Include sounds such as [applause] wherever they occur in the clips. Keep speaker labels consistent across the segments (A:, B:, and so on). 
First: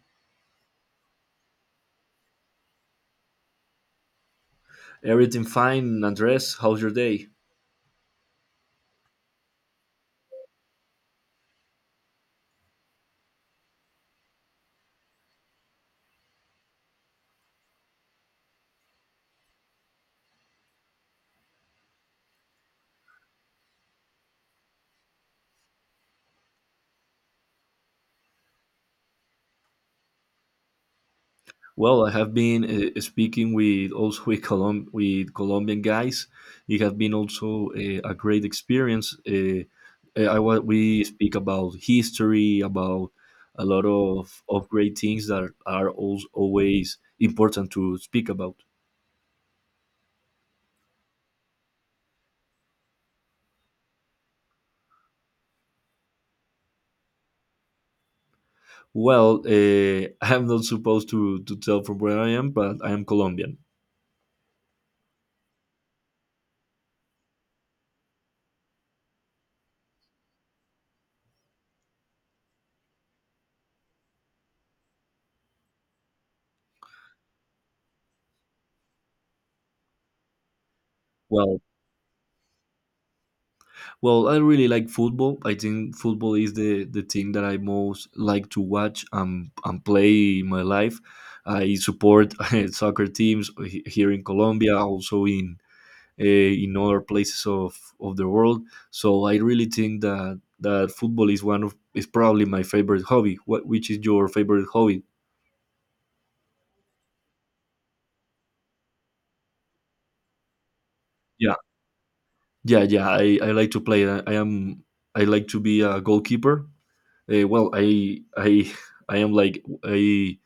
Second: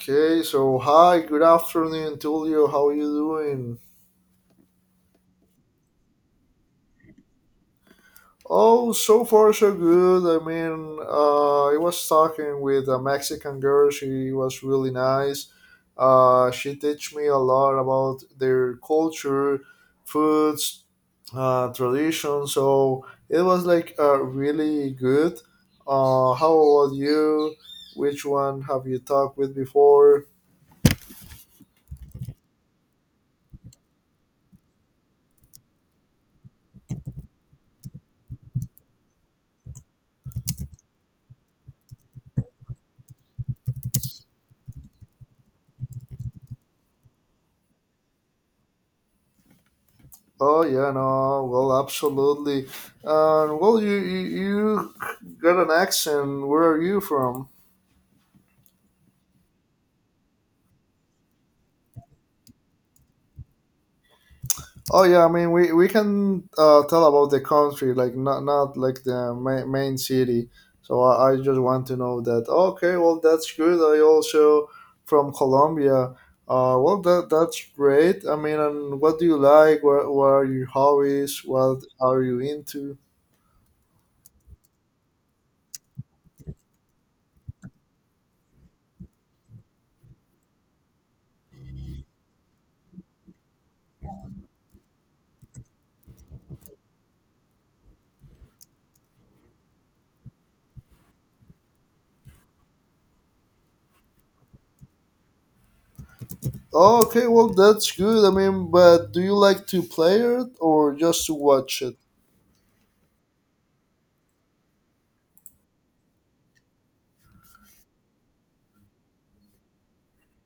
A: Okay, so hi, good afternoon, Tulio. How you doing?
B: Everything fine, Andres. How's your day?
A: Oh, so far so good. I mean, I was talking with a Mexican girl. She was really nice. She teach me a lot about their culture, foods, tradition. So it was like really good. How about you? Which one have you talked with before?
B: Well, I have been speaking with also with, with Colombian guys. It has been also a great experience. We speak about history, about a lot of great things that are also always important to speak about.
A: Oh yeah, no, well, absolutely. Well, you got an accent. Where are you from?
B: Well, [laughs] I'm not supposed to tell from where I am, but I am Colombian.
A: Oh yeah, I mean we can tell about the country, like not like the main city. So I just want to know that. Okay, well that's good. I also from Colombia. Well that's great. I mean, and what do you like? What are your hobbies?
B: Well,
A: What are you into?
B: Well, I really like football. I think football is the thing that I most like to watch and play in my life. I support [laughs] soccer teams here in Colombia, also in other places of the world. So I really think that football is one of is probably my favorite hobby. What which is your favorite hobby?
A: Oh, okay, well that's good. I mean, but do you like to play it or just to
B: Yeah,
A: watch it?
B: yeah, yeah. I, I like to play. I like to be a goalkeeper. Well, I [laughs] I am like I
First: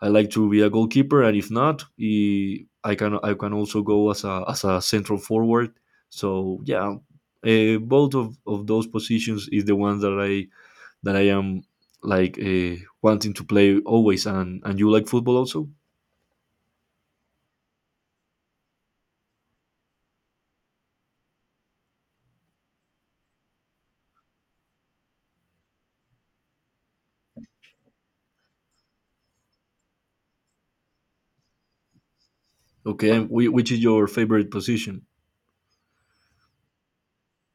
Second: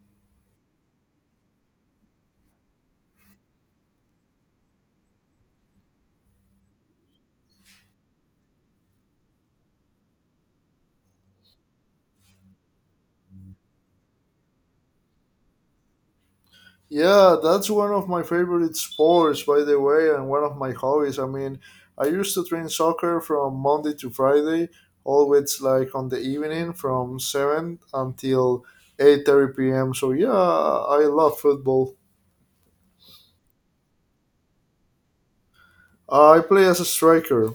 B: I like to be a goalkeeper, and if not, I can also go as a central forward. So yeah, both of those positions is the ones that I am like wanting to play always. And you like football also?
A: Yeah, that's one of my favorite sports, by the way, and one of my hobbies. I mean, I used to train soccer from Monday to Friday, always like on the evening from seven until 8:30 p.m. So yeah, I love football.
B: Okay, and which is your favorite position?
A: I play as a striker.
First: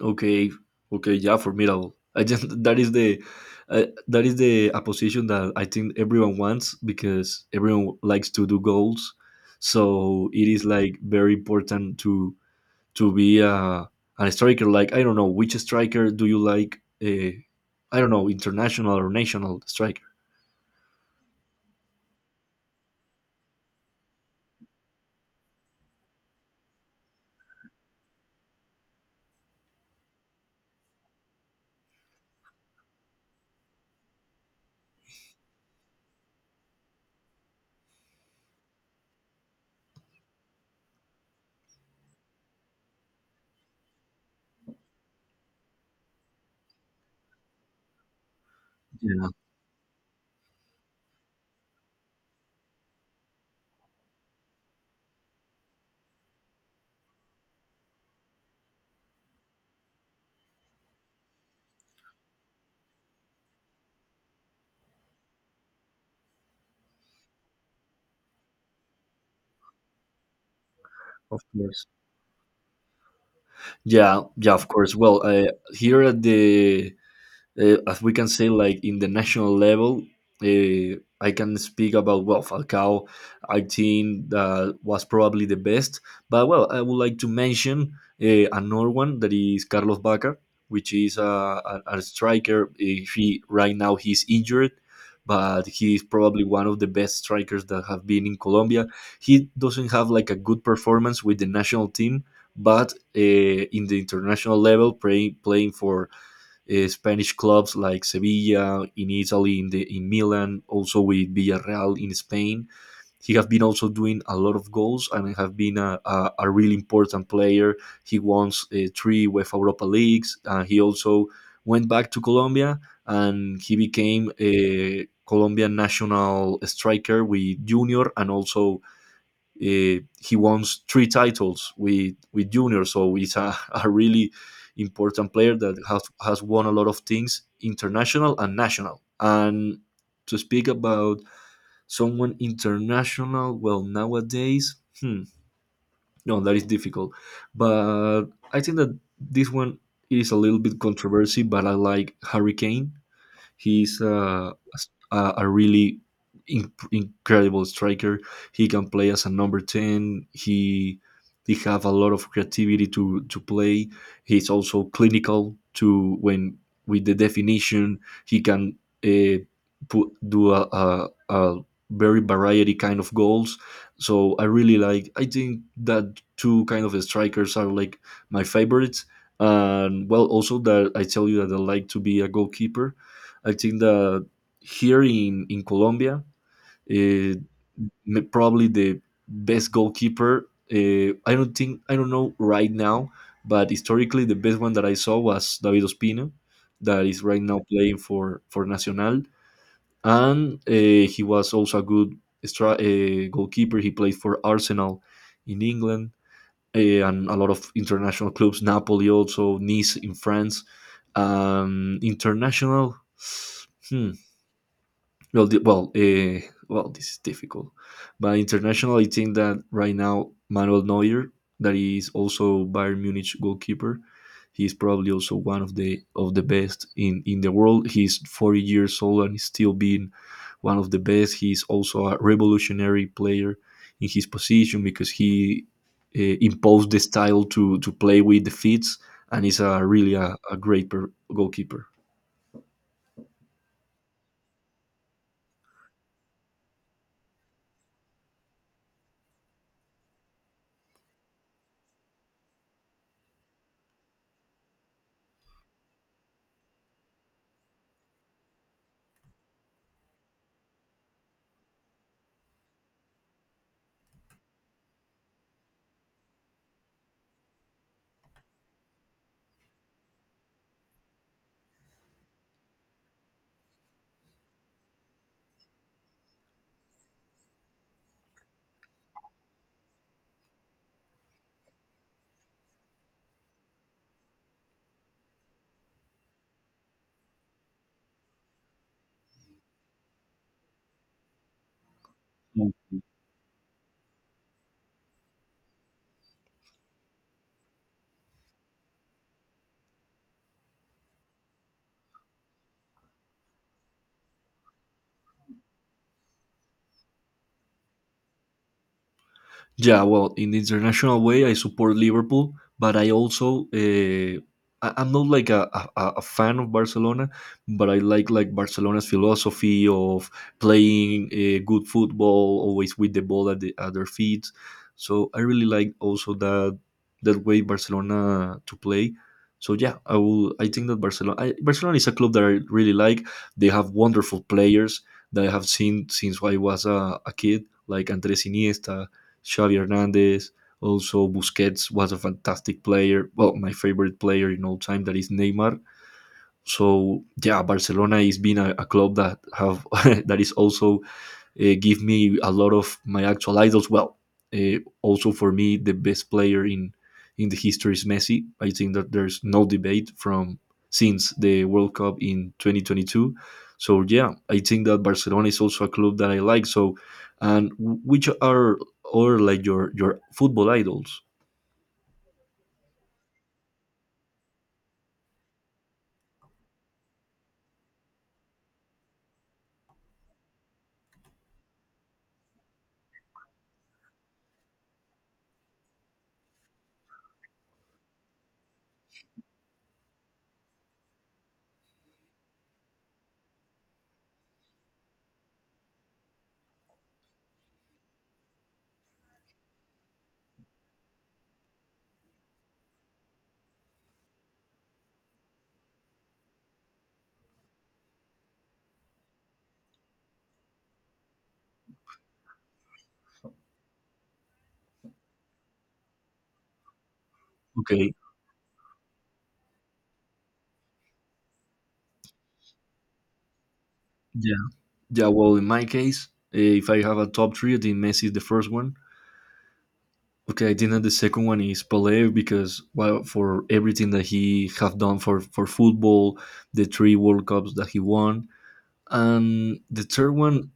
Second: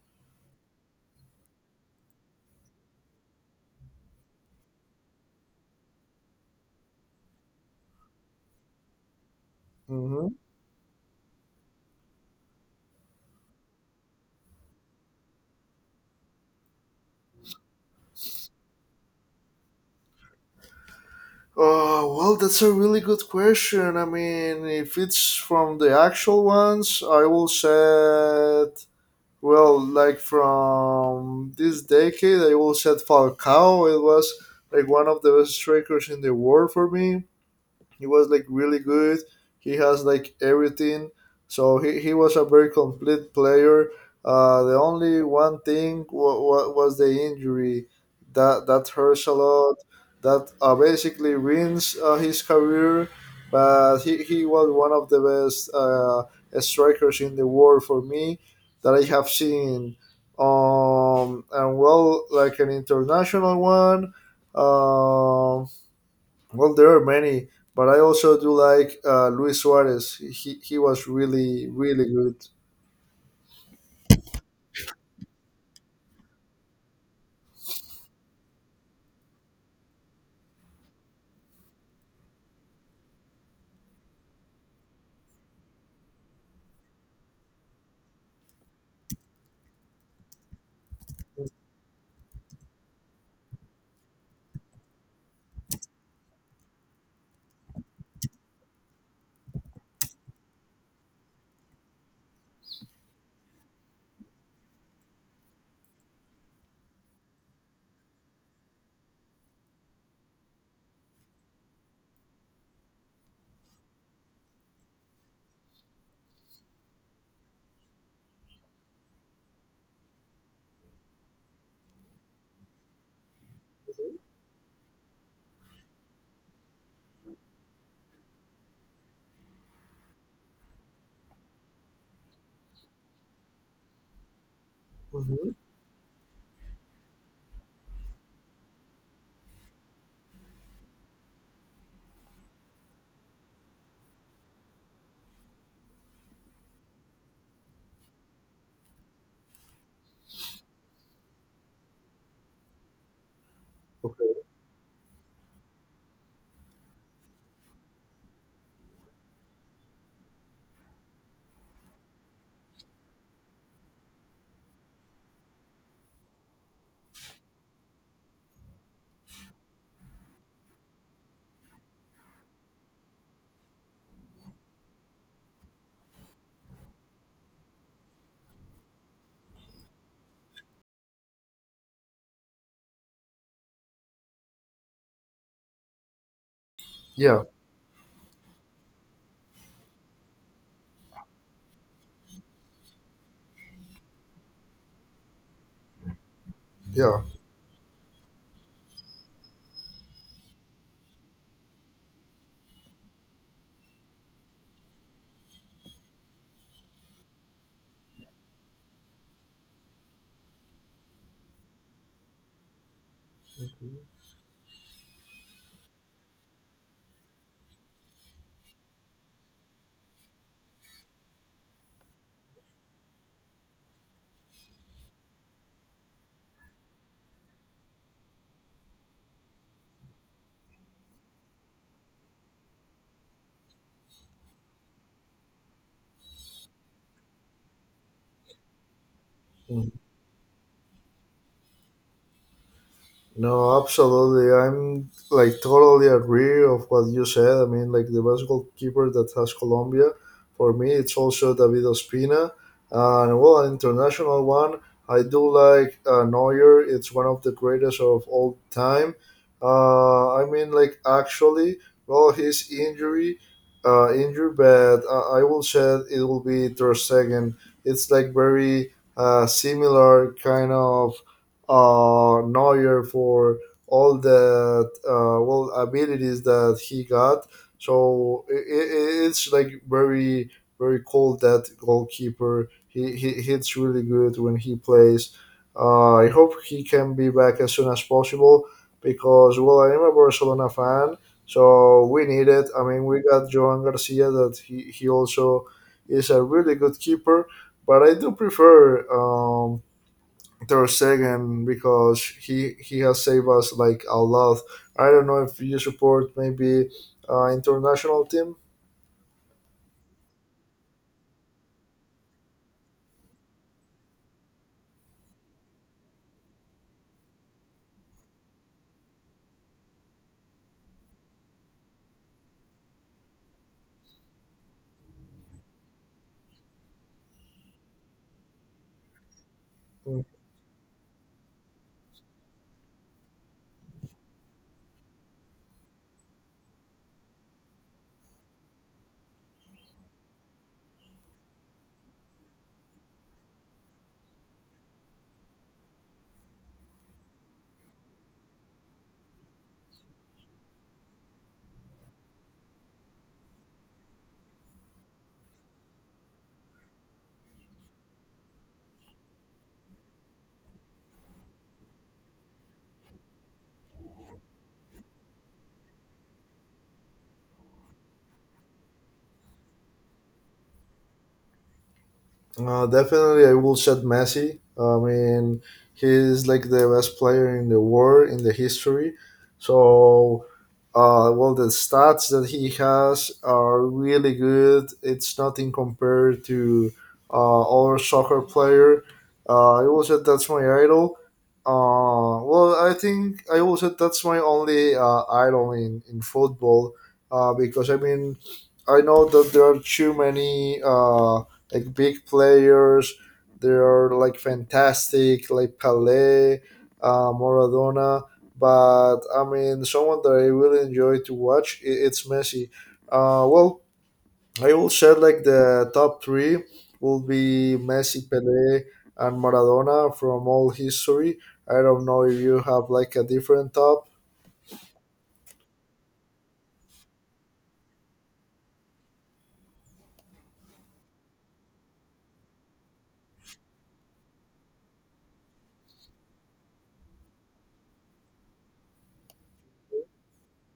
B: Okay, okay, yeah, formidable. I just [laughs] that is the a position that I think everyone wants because everyone likes to do goals. So
A: Mhm.
B: it is like very important to be a striker. Like I don't know which striker do you like? Uh, I don't know international or national striker.
A: Oh well, that's a really good question. I mean, if it's from the actual ones, I will set. Well, like from this decade, I will set Falcao. It was like one of the best strikers in the world for me. He was like really good. He has like everything. So he was a very complete player. The only one thing wa wa was the injury that hurts
B: Yeah,
A: a lot. That basically ruins his career. But he was one of the best strikers in the world for me that I have seen. And well, like an international one. Um, well, there are many, but I also do like Luis Suarez. He was
B: of
A: really
B: course.
A: really good.
B: Yeah, yeah, of course. Well, here at the as we can say, like in the national level, I can speak about well Falcao. I think that was probably the best, but well, I would like to mention another one that is Carlos Bacca, which is a striker. He right now he's injured. But he is probably one of the best strikers that have been in Colombia. He doesn't have like a good performance with the national team, but in the international level, playing for Spanish clubs like Sevilla in Italy, in Milan, also with Villarreal in Spain. He has been also doing a lot of goals and have been a really important player. He won 3 UEFA Europa Leagues. He also went back to Colombia and he became a Colombian national striker with Junior and also he wants 3 titles with junior, so he's [laughs] a really important player
A: Mhm.
B: that has won a lot of things, international and national. And to speak about someone international, well, nowadays, hmm, no, that is difficult. But I think that this one is a little bit controversy, but I like Harry Kane. He's
A: Okay.
B: a really incredible striker. He can play as a number 10. He have a lot of creativity to play. He's also clinical to when with the definition he can uh, put do a very variety kind of goals. So I really like. I think that two kind of strikers are like my favorites. And well, also that I tell you that I like to be a goalkeeper, I think that here in Colombia, uh,
A: Yeah.
B: probably the best goalkeeper. I don't know right now, but historically the best one that I saw was David Ospina, that is
A: Yeah.
B: right now playing for Nacional, and he was also a good goalkeeper. He played for Arsenal in England and a lot of international clubs, Napoli also, Nice in France. International. [sighs] Well, the, well, uh, this is difficult. But international, I think that right now Manuel Neuer, that is also Bayern Munich goalkeeper, he's probably also one of the best in the world. He's 40 years old and he's still being one of the best. He's also a revolutionary player in his position because he imposed the style to play with the feet, and he's a
A: Mhm.
B: really a goalkeeper.
A: No, absolutely. I'm like totally agree of what you said. I mean, like the best goalkeeper that has Colombia, for me, it's also David Ospina. And well, an international one, I do like Neuer. It's one of the greatest of all time. I mean, like actually, well, his injury, injury, but I will say it will be Ter Stegen. It's like very similar kind of Neuer for all the well abilities that he got. So i it's like very very cool that goalkeeper. He hits really good when he plays. I hope he can be back as soon as possible because well I am a Barcelona fan, so we need it. I mean we got Joan Garcia that he also is a really good keeper, but I do prefer um, Ter Stegen because he has saved us like a lot. I don't know if you support maybe international team.
B: Yeah, well, in the international way, I support Liverpool, but I also I'm not like a fan of Barcelona, but I like Barcelona's philosophy of playing good football, always with the ball at their feet. So I really like also that way Barcelona to play. So yeah, I will. I think that Barcelona is a club that I really like. They have wonderful players that I have seen since I was a kid, like Andres Iniesta, Xavi Hernandez. Also, Busquets was a fantastic player. Well, my favorite player in all time, that is Neymar. So yeah, Barcelona is being a club that have [laughs] that is also give me a lot of my actual idols. Well, also for me, the best player in the history is Messi. I think that there's no debate from since the World Cup in 2022. So yeah, I think that Barcelona is also a club that I like. So, and which are or like your football idols?
A: Definitely, I will shout Messi. I mean, he's like the best player in the world in the history. So, well, the stats that he has are really good. It's nothing compared to uh, other soccer player. I will say that's my idol. Well, I think I will say that's my only idol in football. Because I mean, I know that there are too many. Like big players. They are like fantastic, like Pele, Maradona. But I mean, someone that I really enjoy to watch, it's Messi. Well, I will share like the top three will be
B: Okay,
A: Messi, Pele, and Maradona from all history. I don't know if you have like a different top.
B: yeah, yeah. Well, in my case, if I have a top three, I think Messi is the first one. Okay, I think that the second one is Pelé because well, for everything that he have done for football, the three World Cups that he won, and the third one,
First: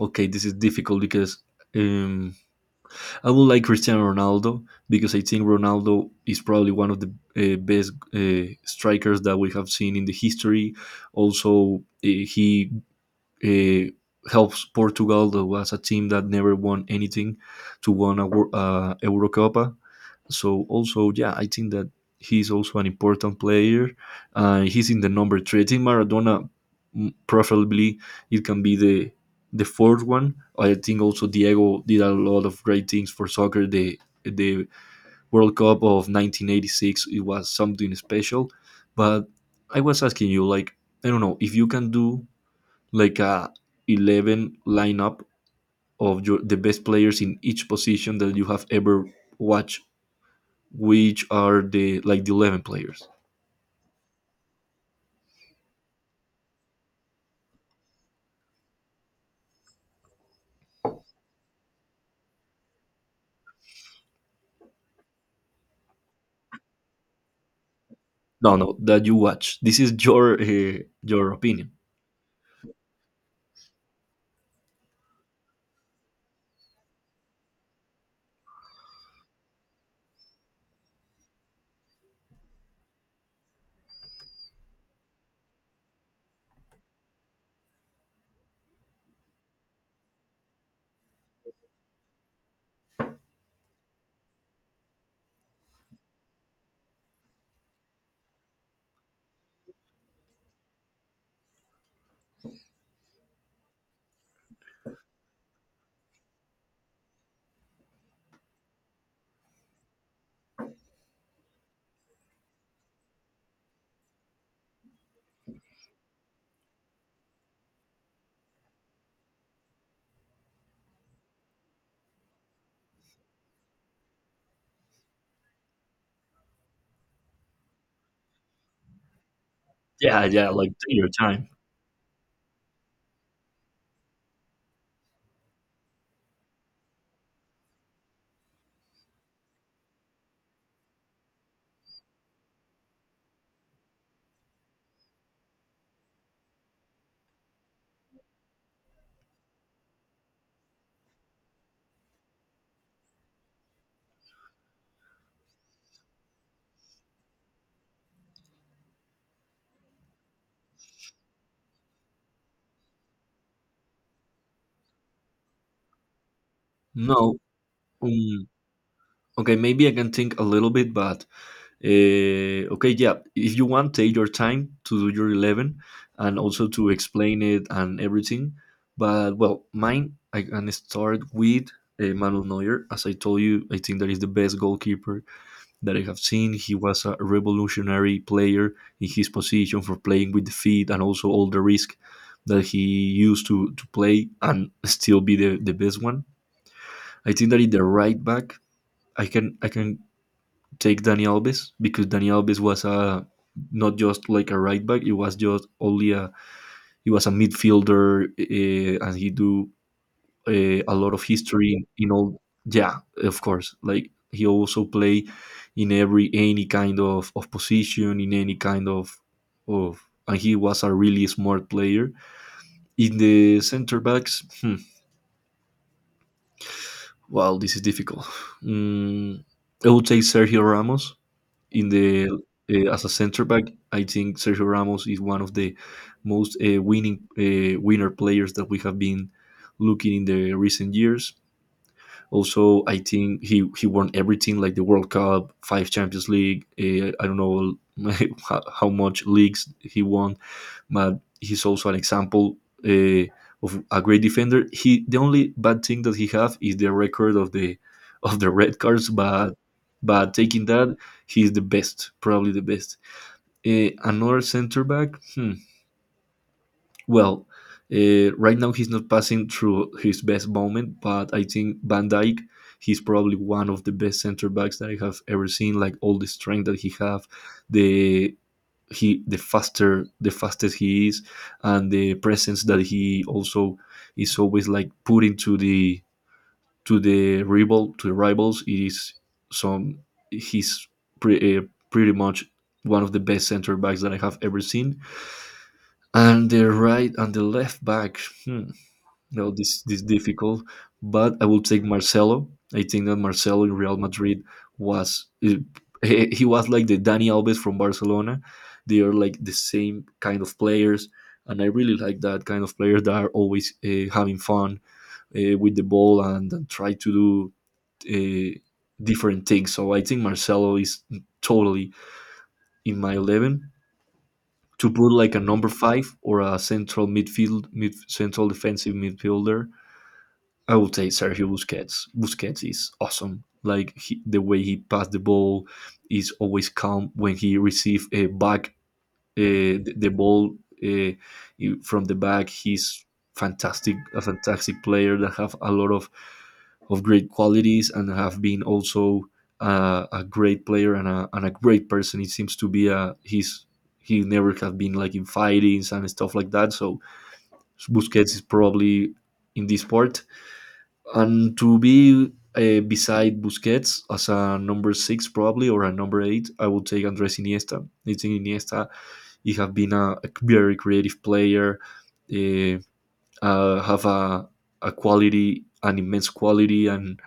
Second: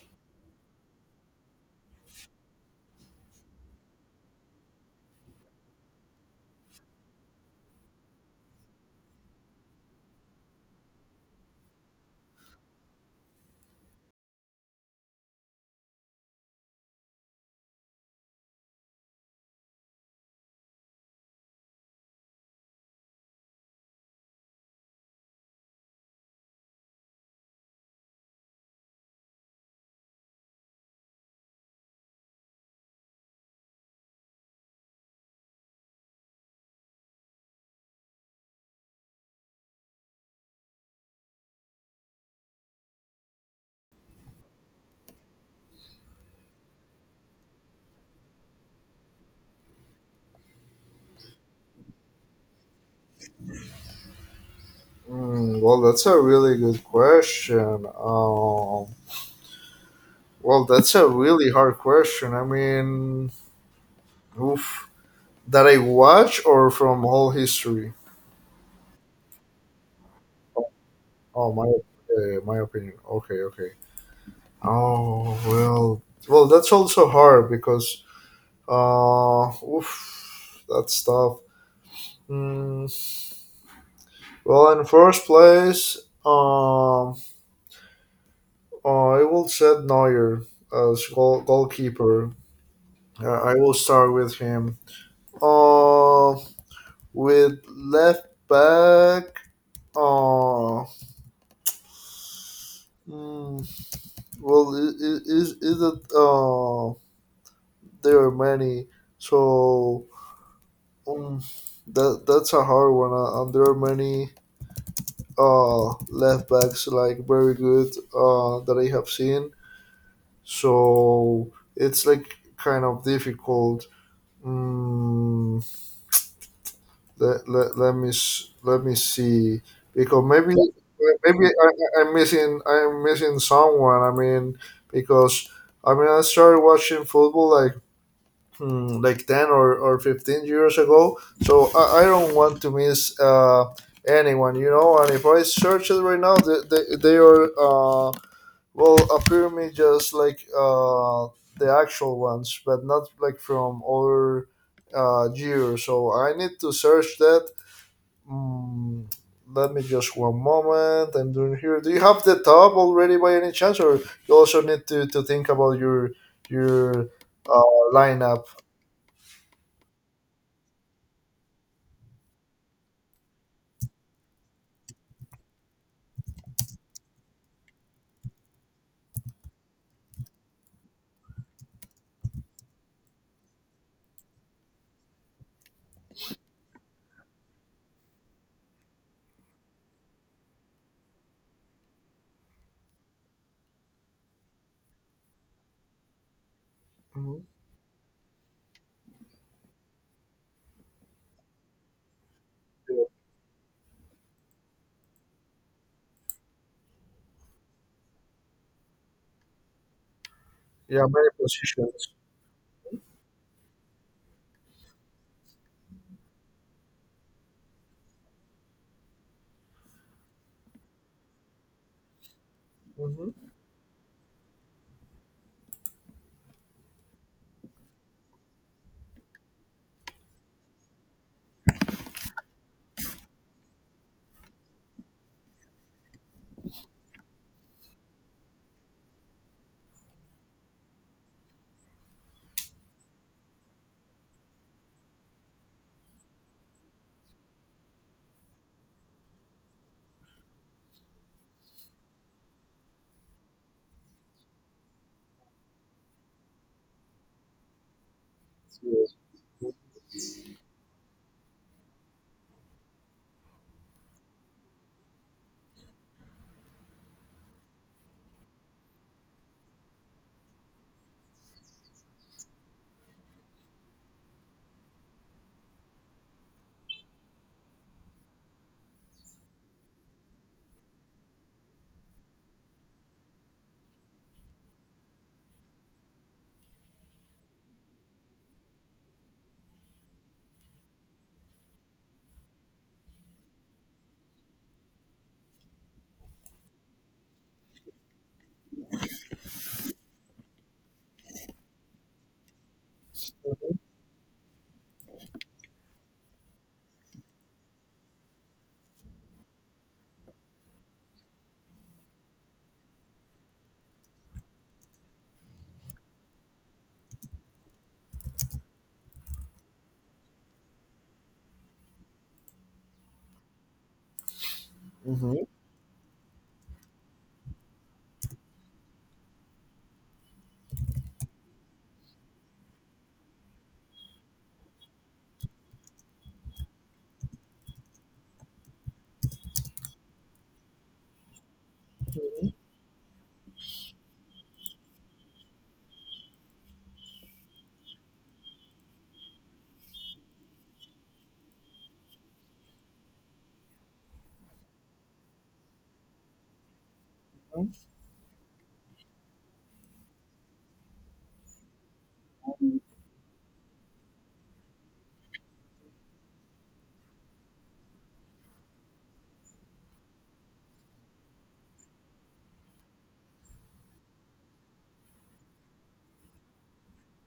B: okay, this is difficult because um, I would like Cristiano Ronaldo because I think Ronaldo is probably one of the best strikers that we have seen in the history. Also, he uh, helps Portugal, that was a team that never won anything, to won Eurocopa, so also, yeah, I think that he's also an important player. He's in the number 3. I think Maradona, preferably, it can be the fourth one. I think also Diego did a lot of great things for soccer. The World Cup of 1986, it was something special. But I was asking you, like, I don't know if you can do like a 11 lineup of your the best players in each position that you have ever watched, which are the like the 11 players.
A: Well, that's a really good question. Um, well, that's a really hard question. I mean, oof. That I watch or from whole history?
B: No, no, that you watch, this is your
A: Oh,
B: opinion.
A: my opinion. Okay, okay. Oh well, well that's also hard because oof, that's tough. Mm, well, in first place, um, I will set Neuer as goalkeeper. I will start with him. Uh, with left back. Uh, mm, well, is it There are many, so um, that's a hard one. And there are many left backs like very good that I have seen. So it's like kind of difficult. Mm, let, let, let me s- let me see
B: Yeah,
A: because
B: yeah,
A: maybe
B: like take your
A: maybe
B: time.
A: I'm missing someone. I mean because I mean I started watching football like like 10 or 15 years ago. So I don't want to miss anyone, you know. And if I search it right now, they are, well, appear me just like the actual ones, but not like from other years. So I need to search that. Mm, Let me just one moment. I'm doing here. Do you have the top already by any chance, or you also need to think about your
B: No,
A: uh, lineup?
B: um, okay, maybe I can think a little bit, but okay, yeah, if you want, take your time to do your 11 and also to explain it and everything, but well, mine I can start with Manuel Neuer. As I told you, I think that is the best goalkeeper that I have seen. He was a revolutionary player in his position for playing with the feet and also all the risk that he used to play and still be the best one. I
A: Hmm.
B: think that in the right back, I can take Dani Alves because Dani Alves was a not just like a right back. It was just only a he was a midfielder and he do a
A: Yeah,
B: lot of
A: many
B: history
A: positions.
B: in all. Yeah, of course. Like he also play in every any kind of position in any kind of of and he was a really smart player in
A: Mm-hmm.
B: the center backs. Wow, this is difficult. mm, I would say Sergio Ramos in the as a center back. I think Sergio Ramos is one of the most winning winner players that we have been looking in the recent years. Also, I think he won everything like the World Cup, 5 Champions League. I don't know [laughs] how much leagues he won, but he's also an example uh, of a great defender. He the only bad thing that he have is the record of the red cards, but taking that, he's the best, probably the best. Another center back. Hmm. Well, right now he's not passing through his best moment, but I think Van Dijk, he's probably one of the best center backs that I have ever seen. Like all the strength that he have, the the faster the fastest he is, and the presence that he also is always like putting to the rival to the rivals is some he's pre, uh, pretty much one of the best center backs that I have ever seen. And the right and the left back. Hmm, no, this difficult, but I will take Marcelo. I think that Marcelo in Real Madrid was he was like the Dani Alves from Barcelona. They are like the same kind of players, and I really like that kind of players that are always having fun with the ball and try to do different things. So I think Marcelo is totally in my 11 to put
A: Mm-hmm.
B: like a number five or a central midfield, mid central defensive midfielder. I would say Sergio Busquets. Busquets is awesome. Like the way he passed the ball is always calm when he receive a back the ball uh, from the back. He's fantastic, a fantastic player that have a lot of great qualities and have been also a great player and and a great person. It seems to be a he's he never have been like in fightings and stuff like that. So Busquets is probably in this part. And to be beside Busquets as a number six probably or a number eight, I would take Andres Iniesta. I think Iniesta, he have been a very creative player, uh, have a quality, an immense quality, and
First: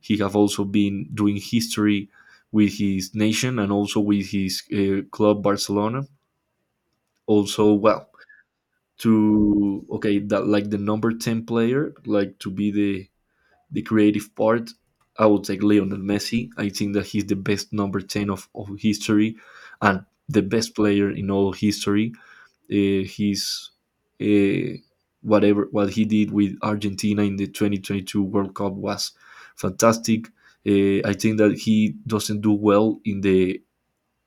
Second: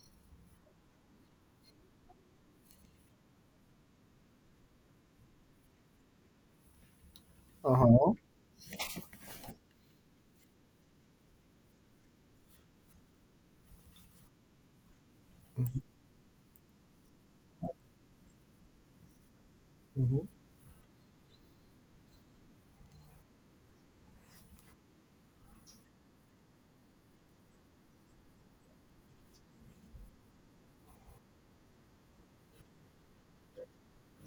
B: he have also been doing history with his nation and also with his club Barcelona. Also, well,
A: Uh-huh.
B: to okay that like the number ten player, like to be the creative part, I would take Lionel Messi. I think that he's the best number 10 of history and
A: Mm-hmm.
B: the best player in all history. He's uh, Whatever what he did with Argentina in the 2022 World Cup was fantastic. I think that he doesn't do well in the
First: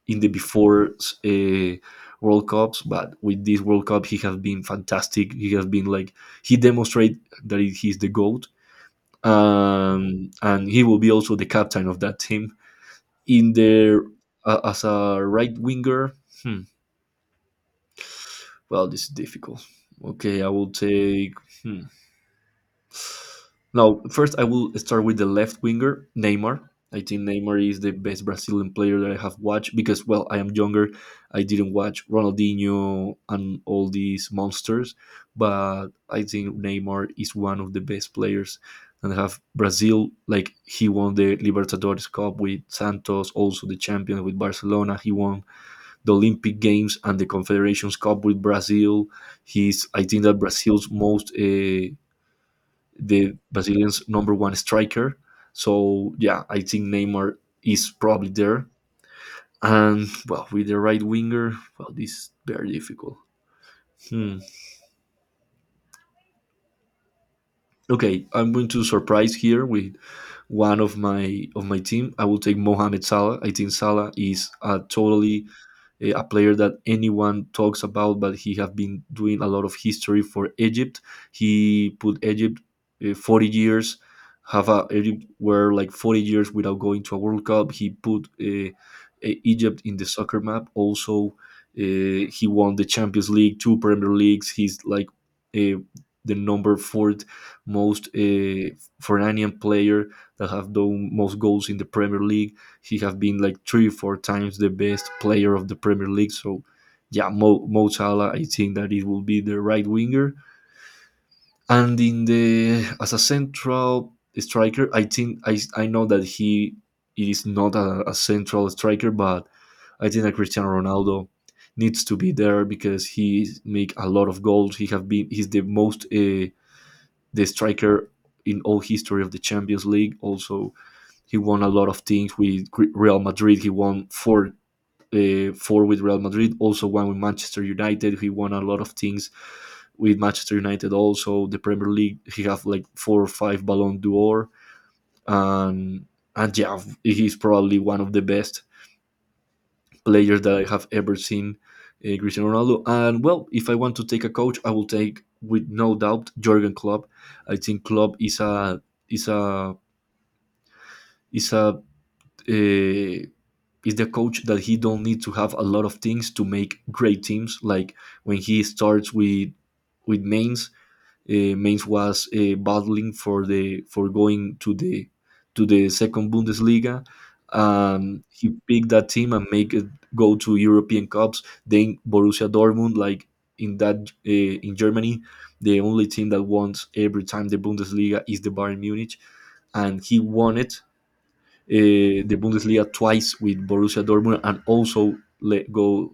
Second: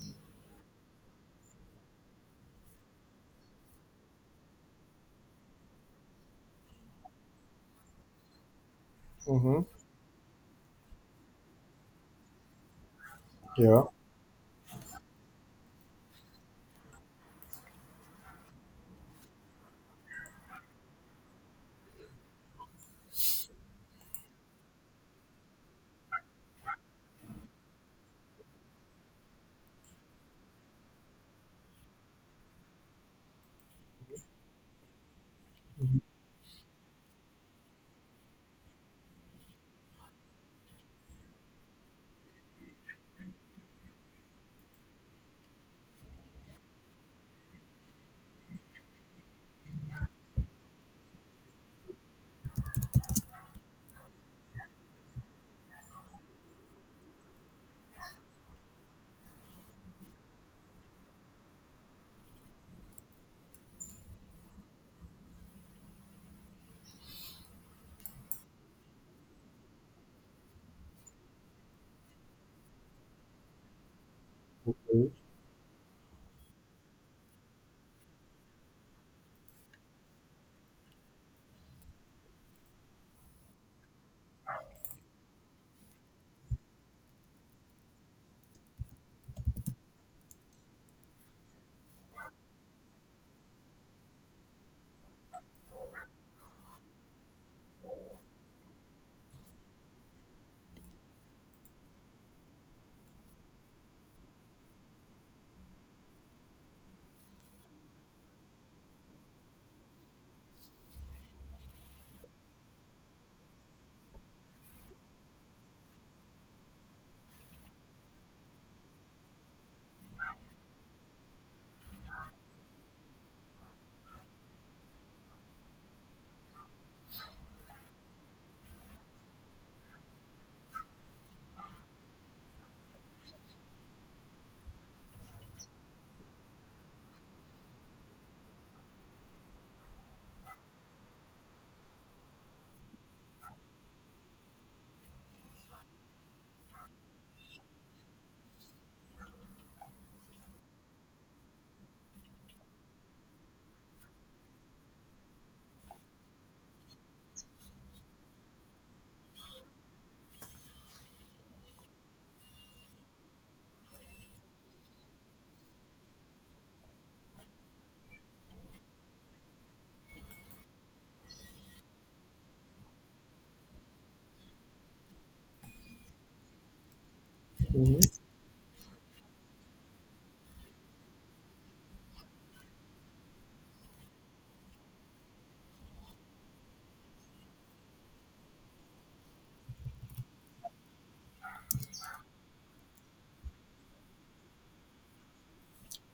B: in the before uh, World Cups, but with this World Cup he has been fantastic. He has been like he demonstrated that he's the goat,
A: Mm-hmm.
B: and he will be also the captain of that team. In
A: Yeah.
B: there as a right winger, hmm, well, this is difficult. Okay, I will take. hmm, Now, first I will start with the left winger, Neymar. I think Neymar is the best Brazilian player that I have watched because, well, I am younger. I didn't watch Ronaldinho and all these monsters, but I think Neymar is one of the best players and have Brazil. Like he won the Libertadores Cup with Santos, also the champion with Barcelona. He won the Olympic Games and the Confederations Cup with Brazil. He's, I think, that Brazil's most. The Brazilians' number one striker. So yeah, I think Neymar is probably there. And well, with the right winger, well, this is very difficult. Hmm. Okay, I'm going to surprise here with one of my team. I will take Mohamed Salah. I think Salah is a totally a player that anyone talks about, but he have been doing a lot of history for Egypt. He put Egypt, 40 years, Egypt were like 40 years without going to a World Cup. He put Egypt in the soccer map. Also, he won the Champions League, two Premier Leagues. He's like uh, the number fourth most Ferranian player that have done most goals in the Premier League. He has been like three, four times the best player of the Premier League. So, yeah, Mo Salah, I think that it will be the right winger. And in the as a central striker, I think I know that he it is not a central striker, but I think that Cristiano Ronaldo needs to be there because he make a lot of goals. He have been He's the most the striker in all history of the Champions League. Also, he won a lot of things with Real Madrid. He won four with Real Madrid, also one with Manchester United. He won a lot of things with Manchester United. Also, the Premier League, he have like four or five Ballon d'Or, and and yeah, he's probably one of the best players that I have ever seen, Cristiano Ronaldo. And well, if I want to take a coach, I will take with no doubt Jurgen Klopp. I think Klopp is a is a uh, is the coach that he don't need to have a lot of things to make great teams. Like when he starts with Mainz, Mainz was battling for the for going to the second Bundesliga.
A: Mm-hmm.
B: He picked that team and make it go to European Cups. Then Borussia Dortmund, like in that in Germany, the only team that wants every time the Bundesliga is the Bayern Munich, and he won it, the Bundesliga twice with Borussia Dortmund and also let go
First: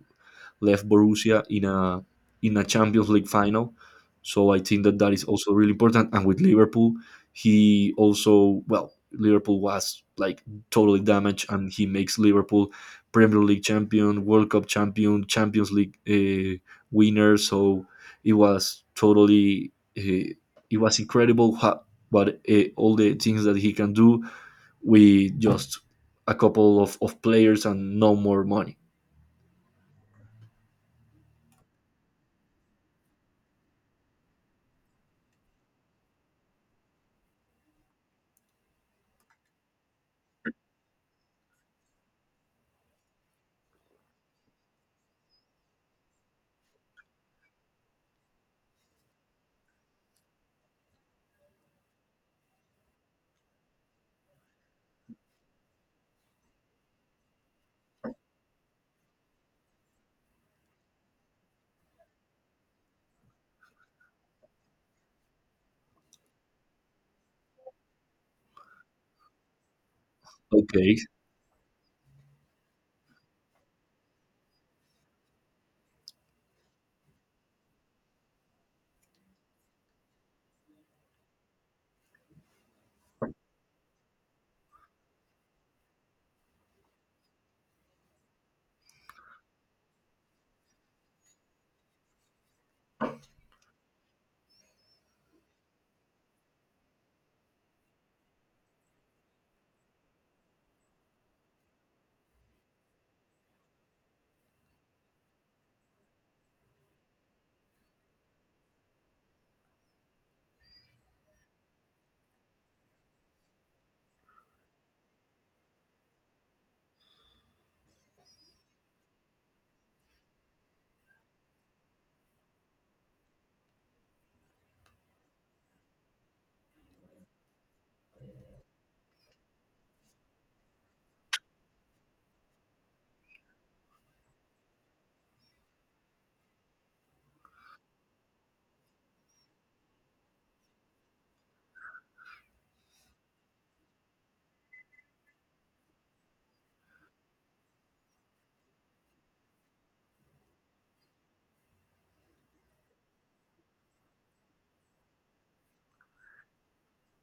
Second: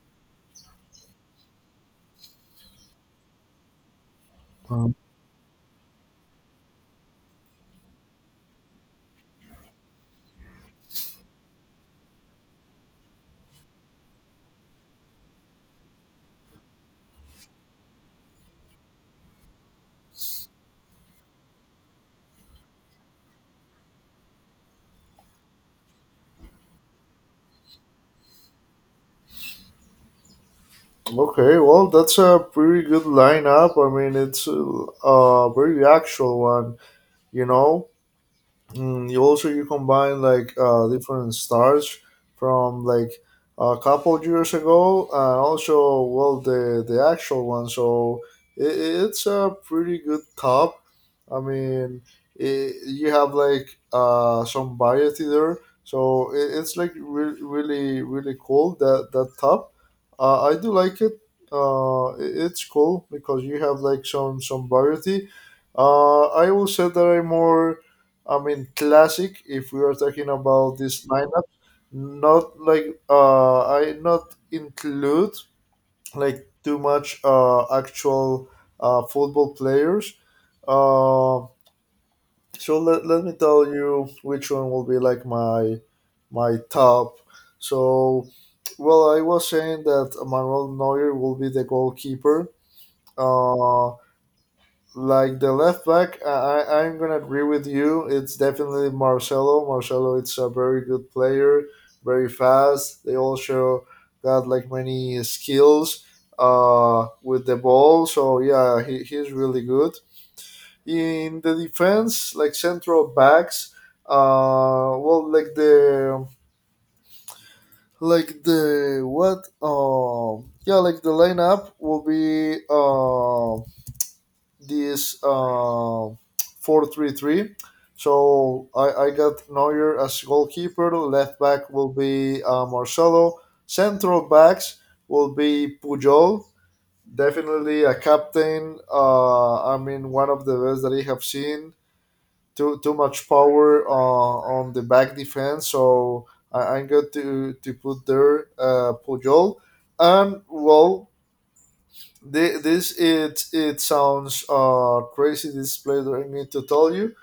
B: left Borussia in a Champions League final. So I think
A: Um,
B: that that is also really important. And with Liverpool, he also well Liverpool was like totally damaged, and he makes Liverpool Premier League champion, World Cup champion, Champions League winner. So it was totally uh, it was incredible. But all the things that he can do, with just a couple of players and no more money.
A: okay, well, that's a pretty good lineup. I mean, it's a very actual one, you know. You also you combine like different stars from like a couple years ago and also well the actual one so it, it's a pretty good top I mean it, you have like some variety there so it, it's like really really cool that that top I do like it it's cool because you have like some variety I will say that I'm more I mean, classic. If we are talking about
B: Okay,
A: this lineup, not like I not include like too much actual football players. Uh, so let, let me tell you which one will be like my top. So, well, I was saying that Manuel Neuer will be the goalkeeper. Uh, like the left back, I'm gonna agree with you. It's definitely Marcelo. Marcelo, it's a very good player, very fast. They also got like many skills with the ball. So yeah, he's really good in the defense. Like central backs, well, like the what? Yeah, like the lineup will be. This 4-3-3, So I got Neuer as goalkeeper. Left back will be Marcelo. Central backs will be Pujol. Definitely a captain. I mean, one of the best that I have seen. Too much power on the back defense. So I'm going to put there Pujol. And, well, This it sounds crazy. This player I need to tell you,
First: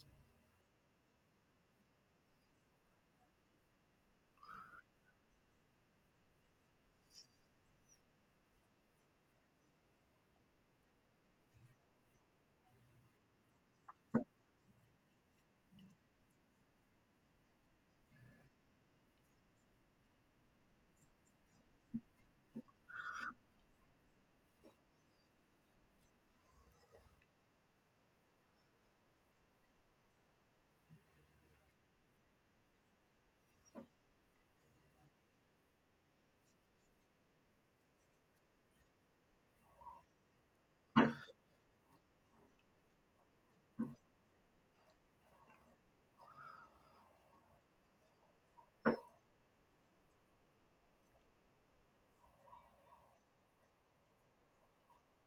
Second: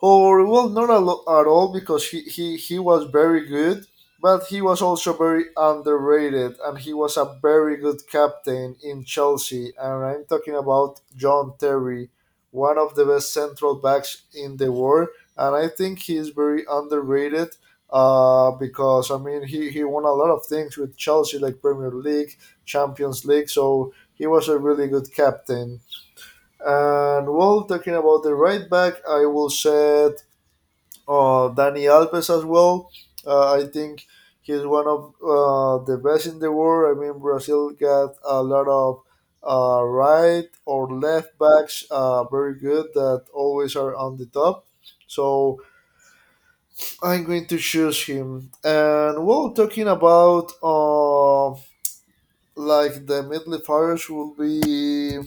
A: or well, not a lo- at all because he was very good, but he was also very underrated and he was a very good captain in Chelsea. And I'm talking about John Terry, one of the best central backs in the world. And I think he is very underrated because, I mean, he won a lot of things with Chelsea, like Premier League, Champions League. So he was a really good captain. And well, talking about the right back, I will say Dani Alves as well. I think he's one of the best in the world. I mean, Brazil got a lot of right or left backs, very good that always are on the top. So I'm going to choose him. And well, talking about like the midfielders will be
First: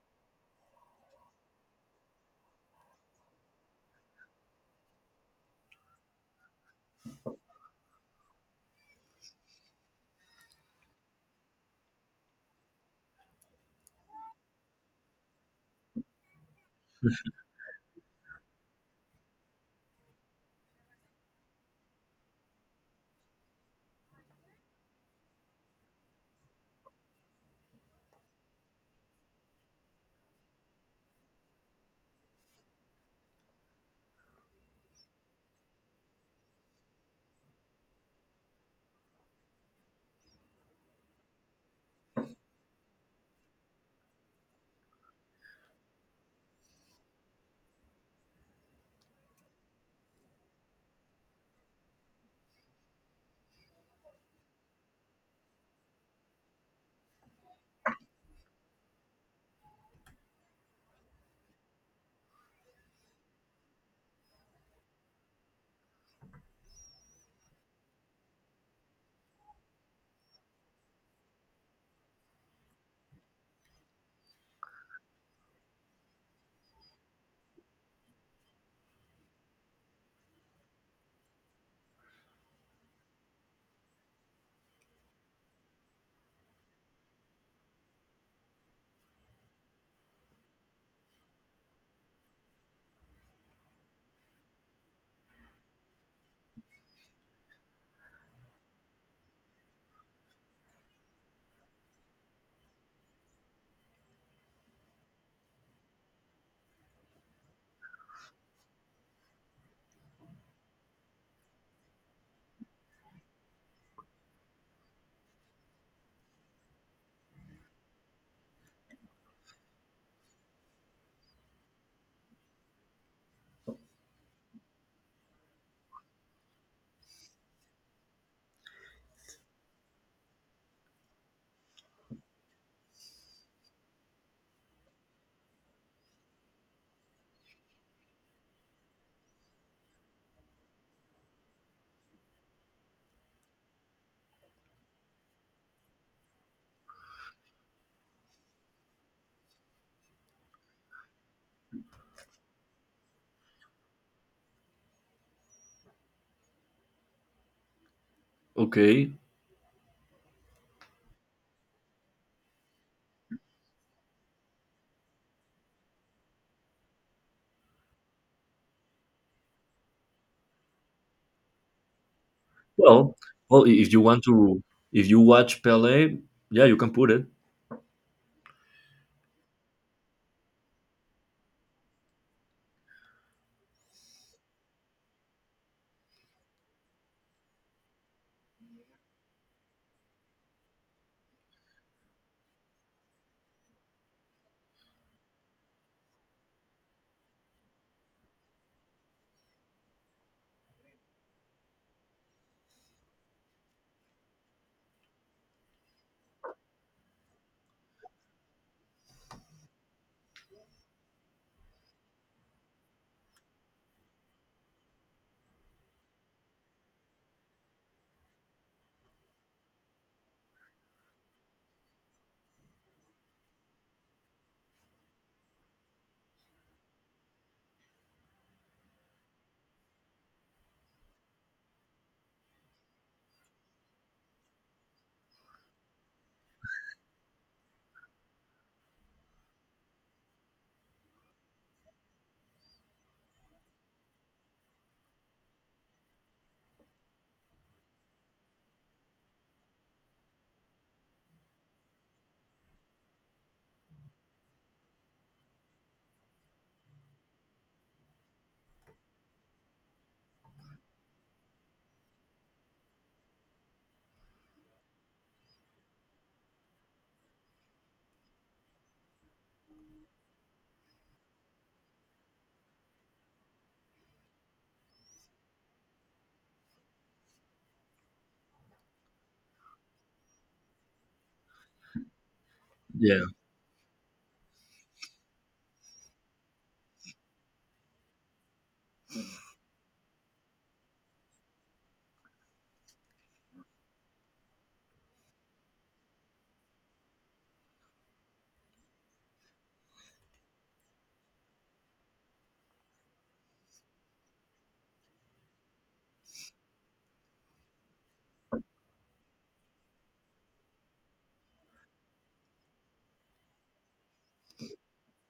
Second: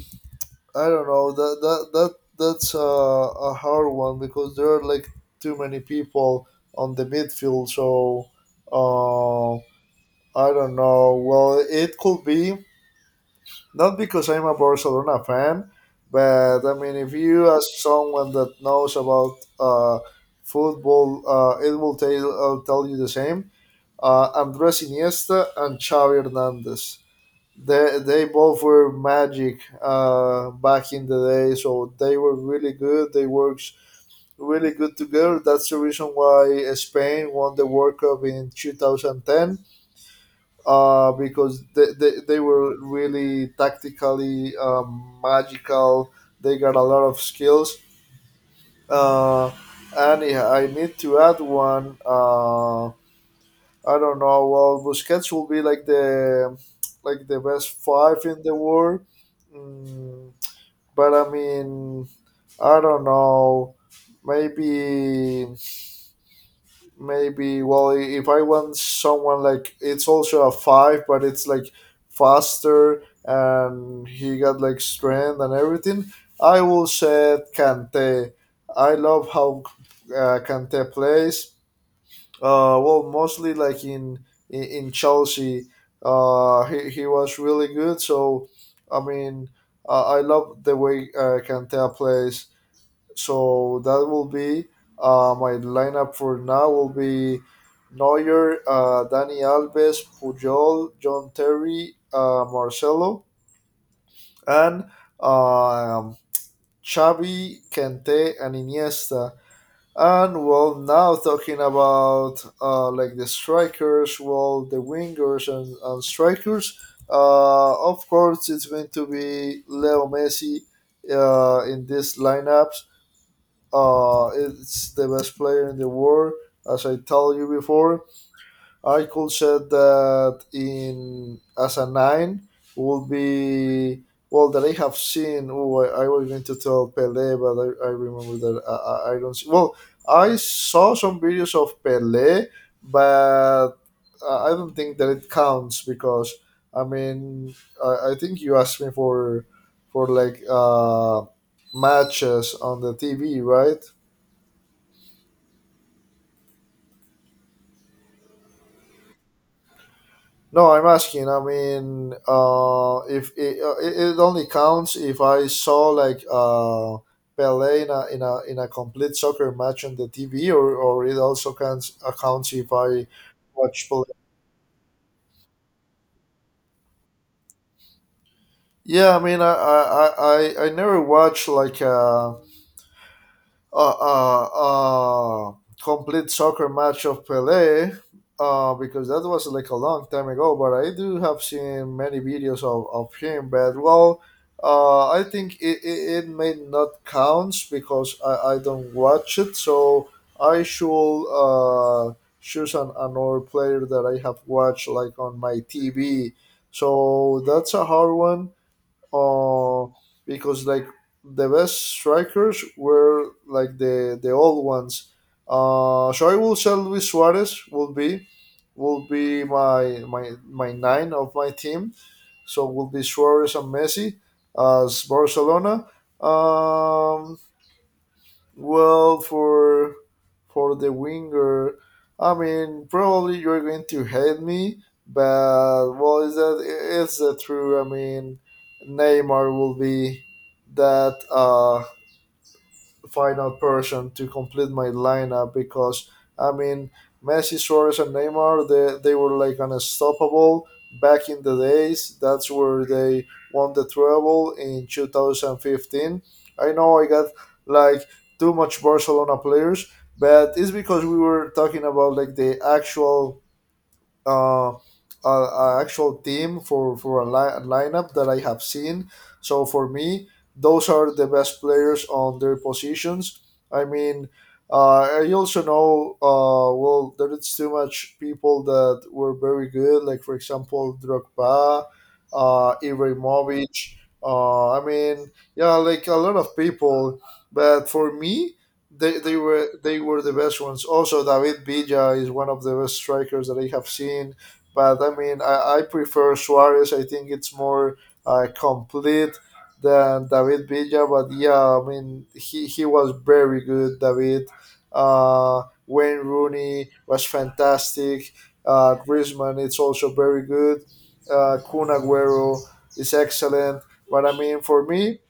A: I don't know that's a hard one because there are like too many people on the midfield. So uh, I don't know. Well, it could be not because I'm a Barcelona fan, but I mean, if you ask someone that knows about football, it will tell tell you the same. Andres Iniesta and Xavi Hernandez. They both were magic back in the day, so they were really good. They worked really good together. That's the reason why Spain won the World Cup in 2010 because they were really tactically magical. They got a lot of skills. Uh, and I need to add one. I don't know. Well, Busquets will be like the best five in the world. Mm, but I mean, I don't know. Maybe, maybe. Well, if I want someone like it's also a five, but it's like faster and he got like strength and everything. I will say Kante. I love how Kante plays well, mostly like in Chelsea, he was really good. So, I mean, I love the way Kantea plays. So that will be my lineup for now. Will be Neuer, Dani Alves, Pujol, John Terry, Marcelo, and um, Xavi, Kante, and Iniesta. And well, now talking about like the strikers, well, the wingers and strikers. Of course, it's going to be Leo Messi in these lineups. It's the best player in the world, as I told you before. I could say that in as a nine would be well that I have seen. Oh, I was going to tell Pele, but I remember that I don't. See, well, I saw some videos of Pele, but I don't think that it counts because I mean, I think you asked me for for like matches on the TV, right?
B: okay.
A: No, I'm asking. I mean, if it, it only counts if I saw like Pele in a, in a complete soccer match on the TV, or it also counts accounts if I
B: Well, well,
A: watch
B: if you
A: Pele.
B: want to, if you watch Pele, yeah, you can put it.
A: Yeah, I mean, I never watched like. Uh, uh, uh, complete soccer match of Pele because that was like a long time ago. But I do have seen many videos of him. But well, I think it may not count because I don't watch it. So I should choose an, another player that I have watched like on my TV. So that's a hard one uh, because like the best strikers were like the old ones. So I will say Luis Suarez will be my nine of my team. So will be Suarez and Messi as Barcelona. Um, well, for the winger, I mean, probably you're going to hate me, but well, is that true? I mean, Neymar will be that. Final person to complete my lineup because I mean Messi, Suarez, and Neymar they were like unstoppable back in the days. That's where they won the treble in 2015. I know I got like too much Barcelona players, but it's because we were talking about like the actual uh, a actual team for a, a lineup that I have seen. So for me, those are the best players on their positions. I mean, I also know well there is too much people that were very good. Like for example, Drogba,
B: Yeah,
A: Ibrahimovic. I mean, yeah, like a lot of people. But for me they were the best ones. Also, David Villa is one of the best strikers that I have seen. But I mean, I prefer Suarez. I think it's more complete than David Villa. But yeah, I mean, he was very good. David Wayne Rooney was fantastic. Griezmann, it's also very good. Kun Agüero is excellent. But I mean, for me,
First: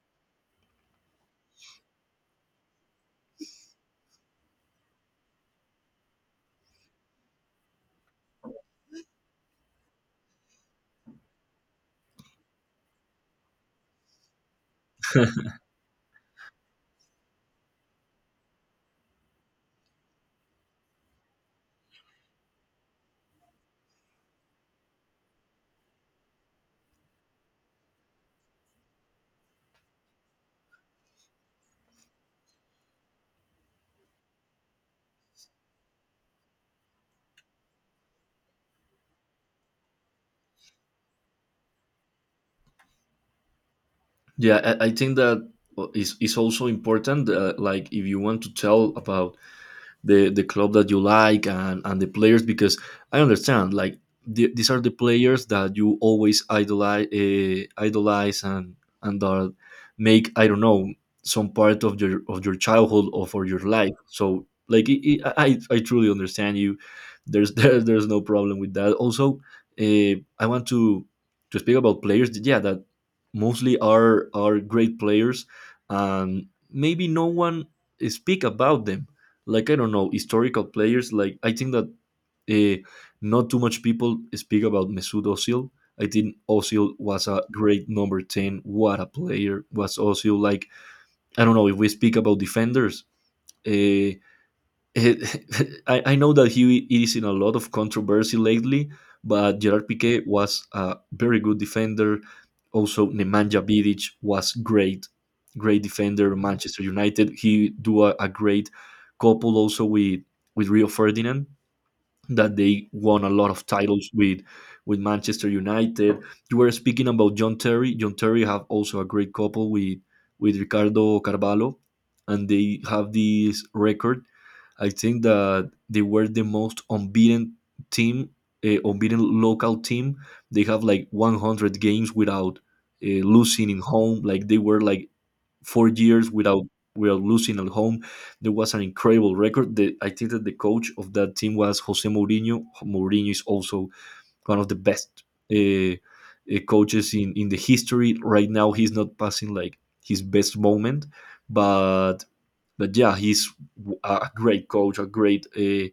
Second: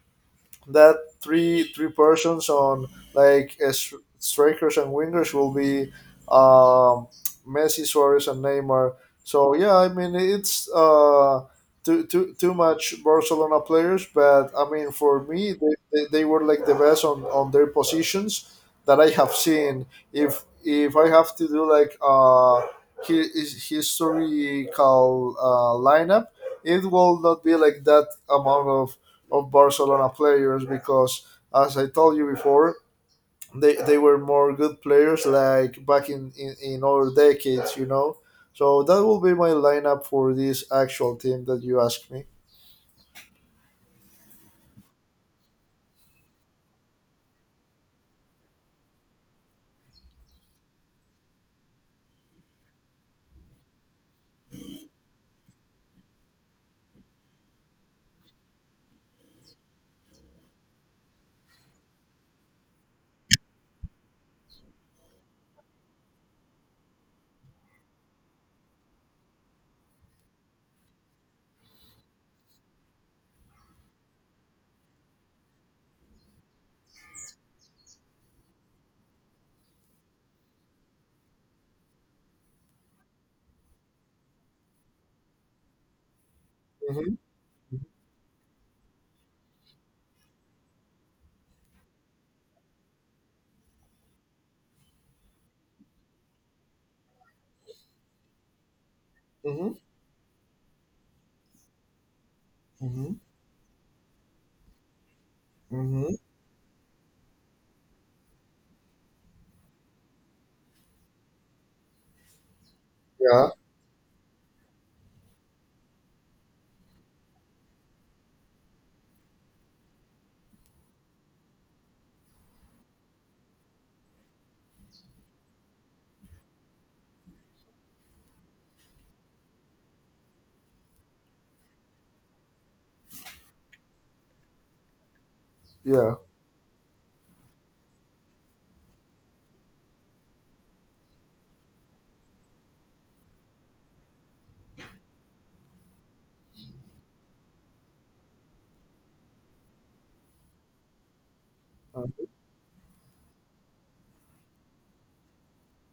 A: that three persons on like strikers and wingers will be um, Messi, Suarez, and Neymar. So yeah, I mean it's too much Barcelona players, but I mean for me they were like the best on their positions that I have seen. If I have to do like his historical lineup, it will not be like that amount of Barcelona players because, as I told you before, they were more good players like back in other decades, you know. So that will be my lineup for this actual team that you asked me.
B: yeah. I think that is also important. Like, if you want to tell about the club that you like and the players because I understand like these are the players that you always idolize and that make I don't know some part of your childhood or for your life, so like it, I truly understand you. There's [laughs] there's no problem with that. Also I want to speak about players yeah that mostly are great players and maybe no one speak about them like I don't know historical players. Like I think that uh, not too much people speak about Mesut Ozil. I think Ozil
A: Hmm.
B: was a great number ten. What a player was Ozil! Like I don't know if we speak about defenders. Uh, [laughs] I know that he is in a lot of controversy lately, but
A: Hmm.
B: Gerard Piqué was a very good defender. Also,
A: Hmm.
B: Nemanja Vidic was great, great
A: Hmm.
B: defender. Manchester United, a great couple also with Rio Ferdinand that they won a lot
A: Yeah,
B: of titles with Manchester United. You were speaking about John Terry. John Terry have also a great couple with Ricardo Carvalho, and they have this record. I think that they were the most unbeaten team, unbeaten local team. They have like 100 games without losing in home. Like they were like four
A: yeah.
B: years without without losing at home. There was an incredible record. I think that the coach of that team was Jose Mourinho. Mourinho is also one of the best uh, coaches in the history. Right now, he's not passing like his best moment, but but yeah, he's a great coach, a great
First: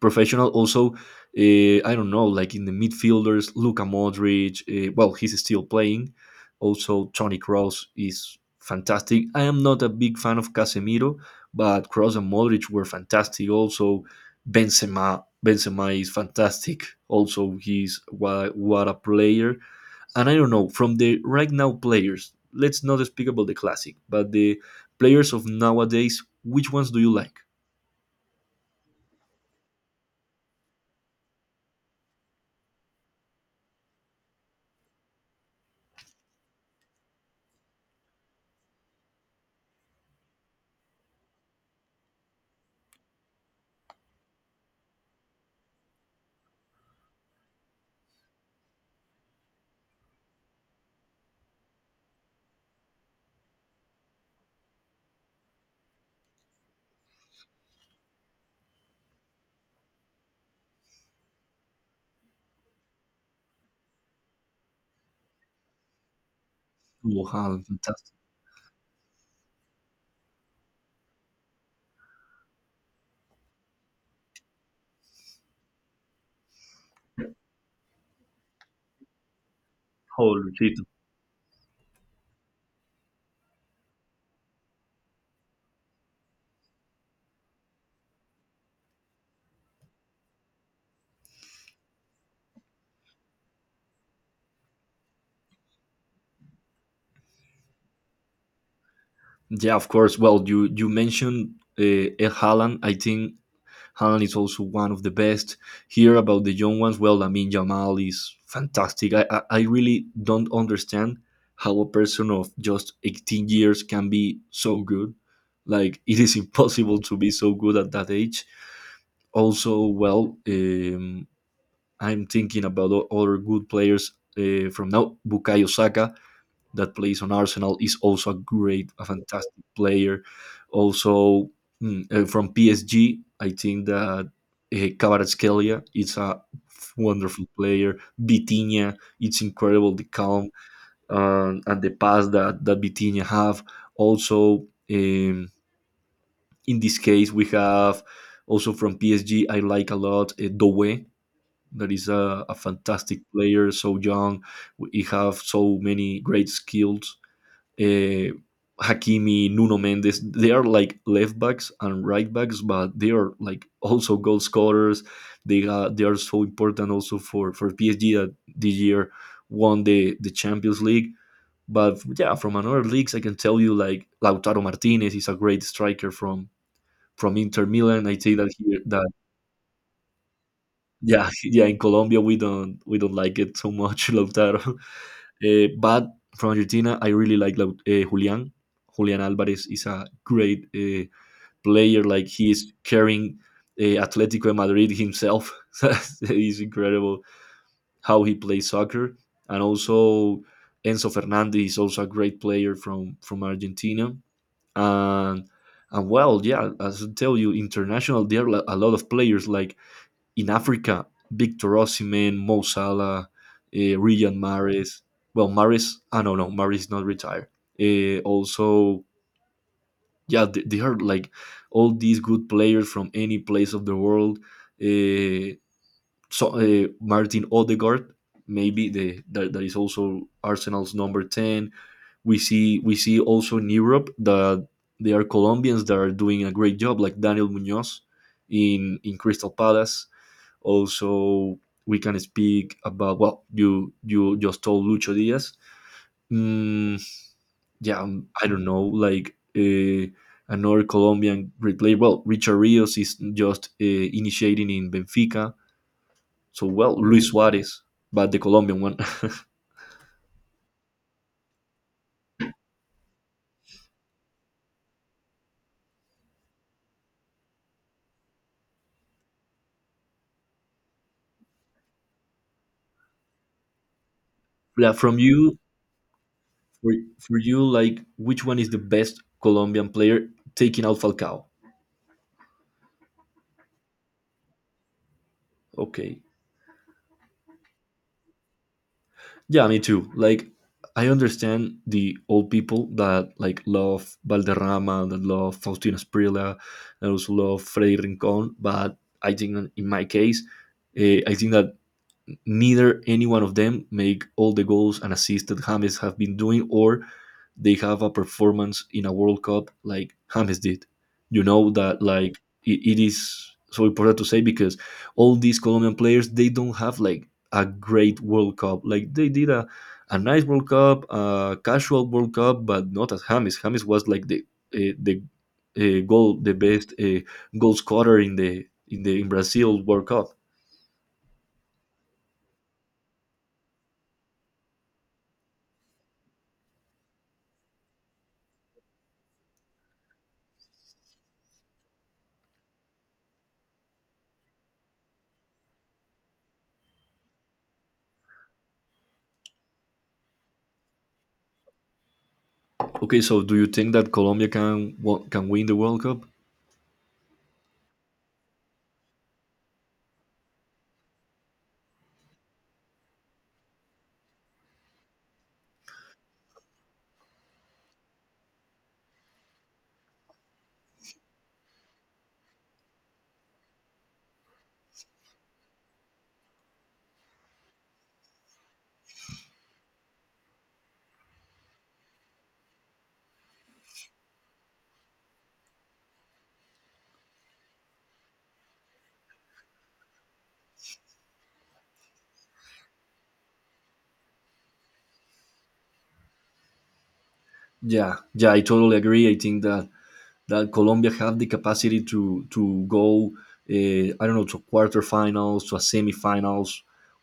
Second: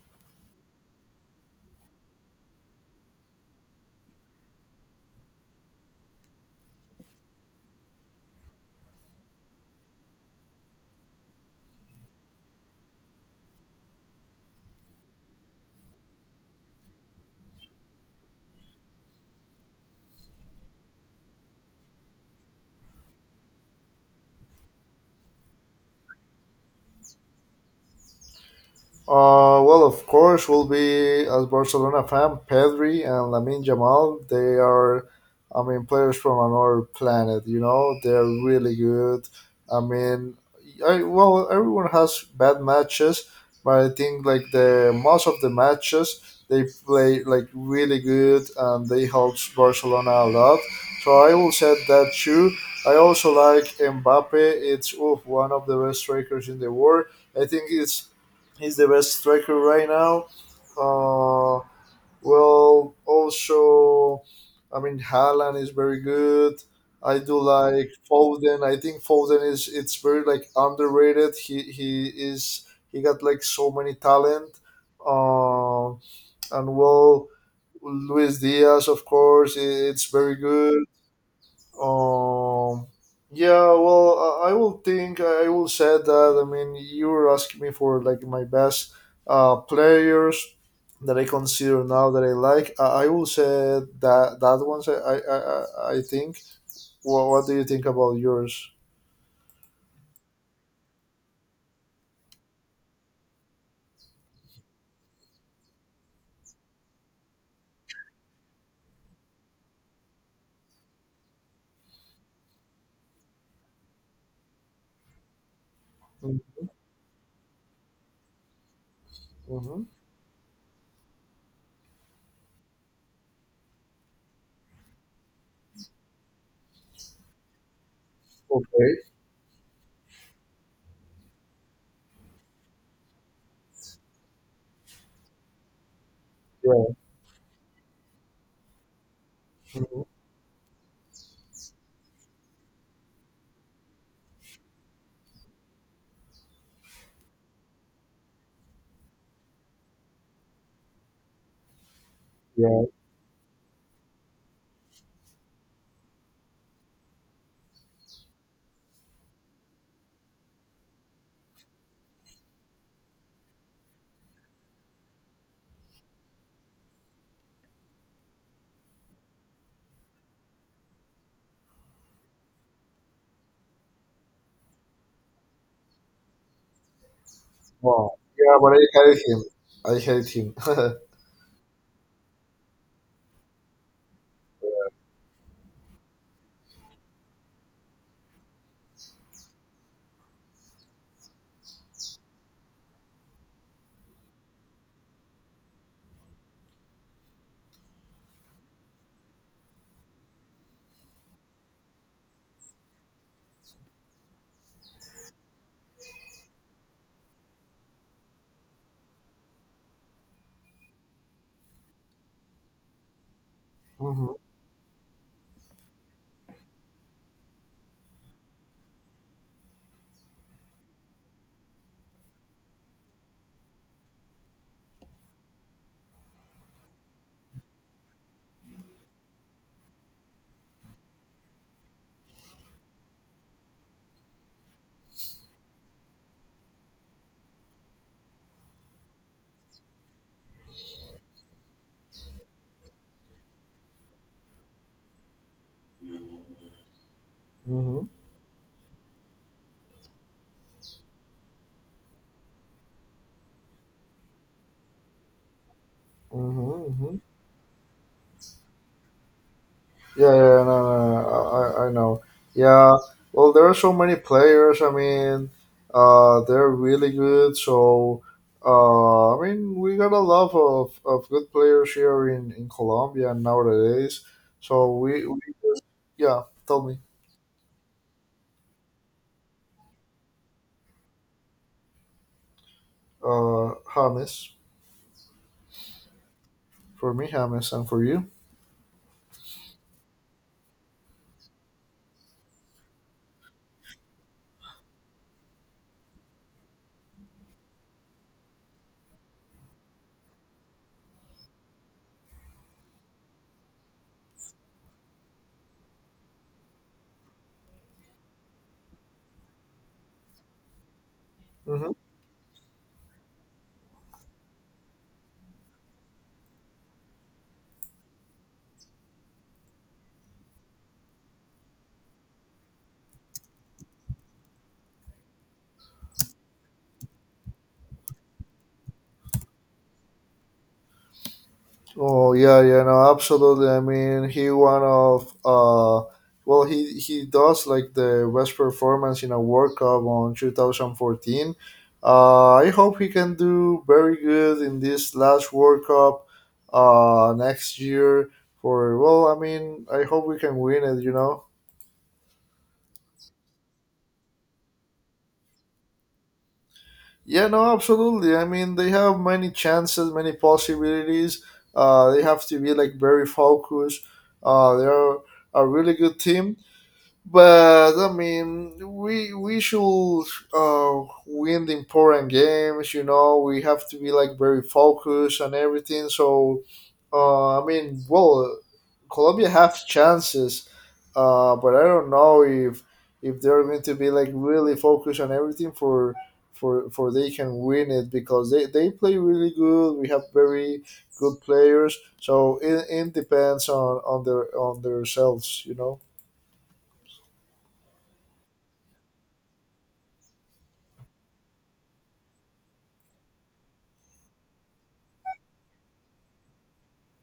B: professional. Also, I don't know, like in the midfielders, Luka Modric. Well, he's still playing. Also, Toni Kroos is fantastic. I am not a big fan of Casemiro, but Kroos and Modric were fantastic. Also, Benzema. Benzema is fantastic. Also, he's what a player. And I don't know from the right now players. Let's not speak about the classic, but the players of nowadays. Which ones do you like?
A: Well, of course, will be as Barcelona fan, Pedri and Lamin Jamal. They are, I mean, players from another planet. You know, they're really good. I mean, I, well, everyone has bad matches, but I think like the most of the matches they play like really good and they helps Barcelona a lot. So I will say that too. I also like Mbappe. It's oof, one of the best strikers in the world. I think it's he's the best striker right now. Uh, well, also, I mean, Haaland is very good. I
B: Oh,
A: do like
B: fantastic!
A: Foden. I think Foden is it's very like underrated. He is he got like so many talent. Uh, and well, Luis Diaz, of course, it's very
B: Holy shit.
A: good. Um, yeah, well, I will say that. I mean, you were asking me for like my best players that I consider now that I like. I will say that that one's I think. What do you think about yours?
B: Yeah, of course. Well, you mentioned uh, Ed Haaland. I think Haaland is also one of the best. Here about the young ones, well, I mean Jamal is fantastic. I really don't understand how a person of just 18 years can be so good. Like it is [laughs] impossible to be so good at that age.
A: Mm-hmm.
B: Also, well, I'm thinking about other good players from now. Bukayo Saka that plays on Arsenal is also a great,
A: Okay.
B: a fantastic player. Also from PSG, I think that Kvaratskhelia is a
A: Yeah.
B: wonderful player. Vitinha, it's incredible
A: Hmm.
B: the calm and the pass that that Vitinha have. Also, in this case, we have also from PSG. I like a lot Doué. That is a
A: Yeah.
B: fantastic player, so young. He have so many great skills, uh, Hakimi, Nuno Mendes. They are like left backs and right backs, but they are like also goal scorers. They are so important also for PSG that this year won the Champions League. But yeah, from another leagues, I can tell you like Lautaro Martinez is a great striker from Inter Milan. I
A: Wow.
B: think that
A: Yeah, but
B: here
A: I
B: that
A: hate him. I hate him. [laughs]
B: yeah [laughs] yeah in Colombia we don't like it so much [laughs] Lautaro. But from Argentina, I really like Julian Alvarez is a great player. Like he is carrying Atletico de Madrid himself. [laughs] It's incredible how he plays soccer. And also Enzo Fernandez is also a great player from Argentina. And and well, yeah, as I tell you, international there are a lot of players like in Africa, Victor Osimhen, Mo Salah,
A: Hmm.
B: Riyad Mahrez. Well, Mahrez, no, Mahrez is not retired. Also, yeah, they are like all these good players from any place of the world. Uh, Martin Odegaard, maybe that is also Arsenal's number ten. We see also in Europe that there are Colombians that are doing a great job, like Daniel Munoz in Crystal Palace. Also, we can speak about well, you just told Lucho Diaz. Mm, yeah,
A: Hmm.
B: I don't know, like another Colombian great player. Well, Richard Rios is just initiating in Benfica. So well,
A: Hmm.
B: Luis Suarez, but the Colombian one. [laughs]
A: Yeah, yeah, yeah, no, no, no, I know. Yeah, well, there are so many players. I mean, they're really good. So, I mean, we got a lot of good players here in Colombia nowadays.
B: Yeah,
A: So
B: from
A: we
B: you
A: yeah, tell
B: for,
A: me,
B: for you, like which one is the best Colombian player taking out Falcao?
A: James,
B: Okay.
A: for me, James, and for you.
B: Yeah, me too. Like, I understand the old people that like love Valderrama, that love Faustina Sprilla, that also love Freddy Rincon. But I think in my case, I think that neither any one of them make all the goals and assists that James have been doing, or they have a performance in a World Cup like James did. You know
A: Mm-hmm.
B: that like it is so important to say because all these Colombian players they don't have like a great World Cup. Like they did a nice World Cup, a casual World Cup, but not as James. James was like uh, the the best goal scorer in the in the in Brazil World Cup.
A: Oh yeah, yeah, no, absolutely. I mean, he one of well, he does like the best performance in a World Cup on 2014. I hope he can do very good in this last World Cup next year. For well, I mean, I hope we can win it. You know.
B: Okay, so do you think that Colombia can can win the World Cup?
A: Yeah, no, absolutely. I mean, they have many chances, many possibilities. They have to be like very focused. They are a really good team but I mean, we should win the important games. You know, we have to be like very focused and everything. So, I mean, well, Colombia have chances, but I don't know if they're going to be like really focused on everything for for they can win it because they play really good. We have very good players, so it depends on their on themselves. You know.
B: Yeah, yeah, I totally agree. I think that Colombia have the capacity to go. I don't know, to quarterfinals, to a semifinals.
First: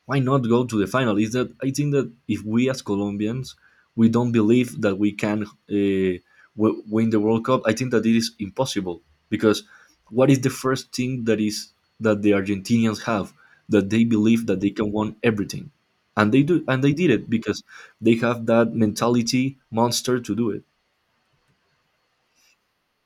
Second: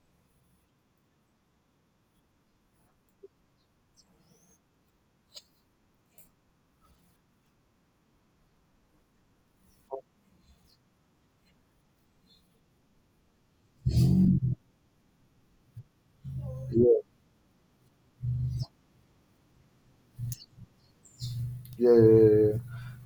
B: Why not go to the final? Is that I think that if we as Colombians we don't believe that we can win the World Cup, I think that it is impossible because what is the first thing that is that the Argentinians have that they believe that they can win everything, and they do, and they did it because they have that mentality monster to do it.
A: Yeah, yeah, yeah. Yeah, yeah.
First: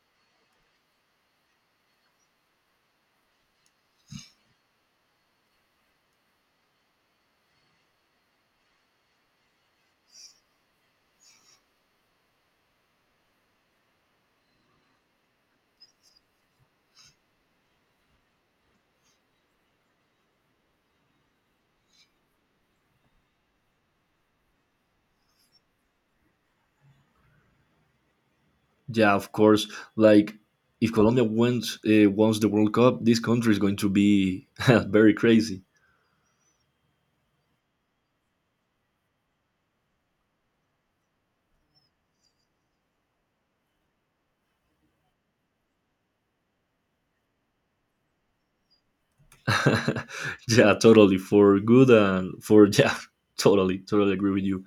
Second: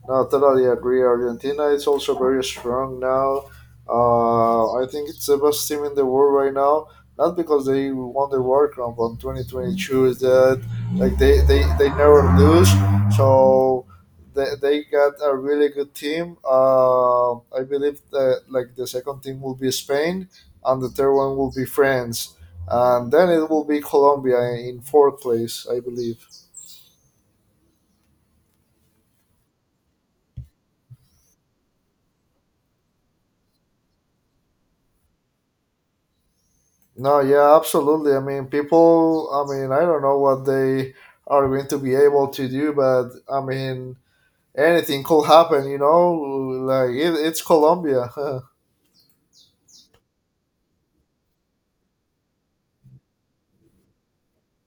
A: No, totally agree. Argentina is also very strong now. I think it's the best team in the world right now. Not because they won the World Cup on 2022, is that like they never lose. So they got a really good team. I believe that like the second team will be Spain, and the third one will be France, and then it will be Colombia in fourth place, I believe.
B: Yeah, of course. Like if Colombia wins wants the World Cup, this country is going to be [laughs] very crazy.
A: No, yeah, absolutely. I mean, people, I mean, I don't know what they are going to be able to do, but I mean, anything could happen, you know? Like, it, it's Colombia. [laughs]
B: [laughs] Yeah, totally. For good and for [laughs] yeah, totally, totally agree with you.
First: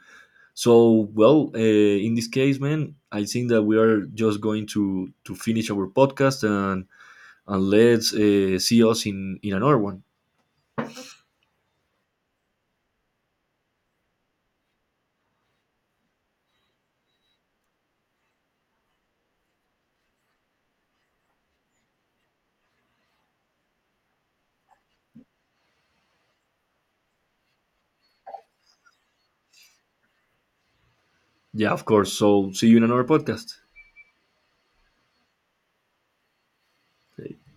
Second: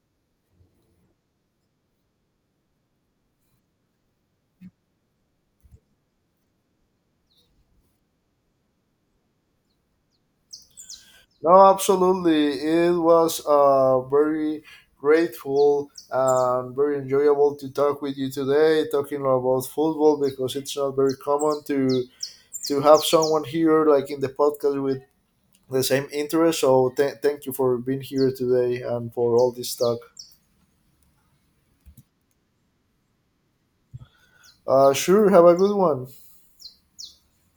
B: So well, in this case, man, I think that we are just going to finish our podcast and let's see us in another one.
A: No, absolutely. It was very grateful and very enjoyable to talk with you today, talking about football because it's not very common to have someone here, like in the podcast, with the same interest. So, thank you for being here today and for all this talk.
B: Yeah, of course. So see you in another podcast.
A: Sure. Have a good one.
B: Hey.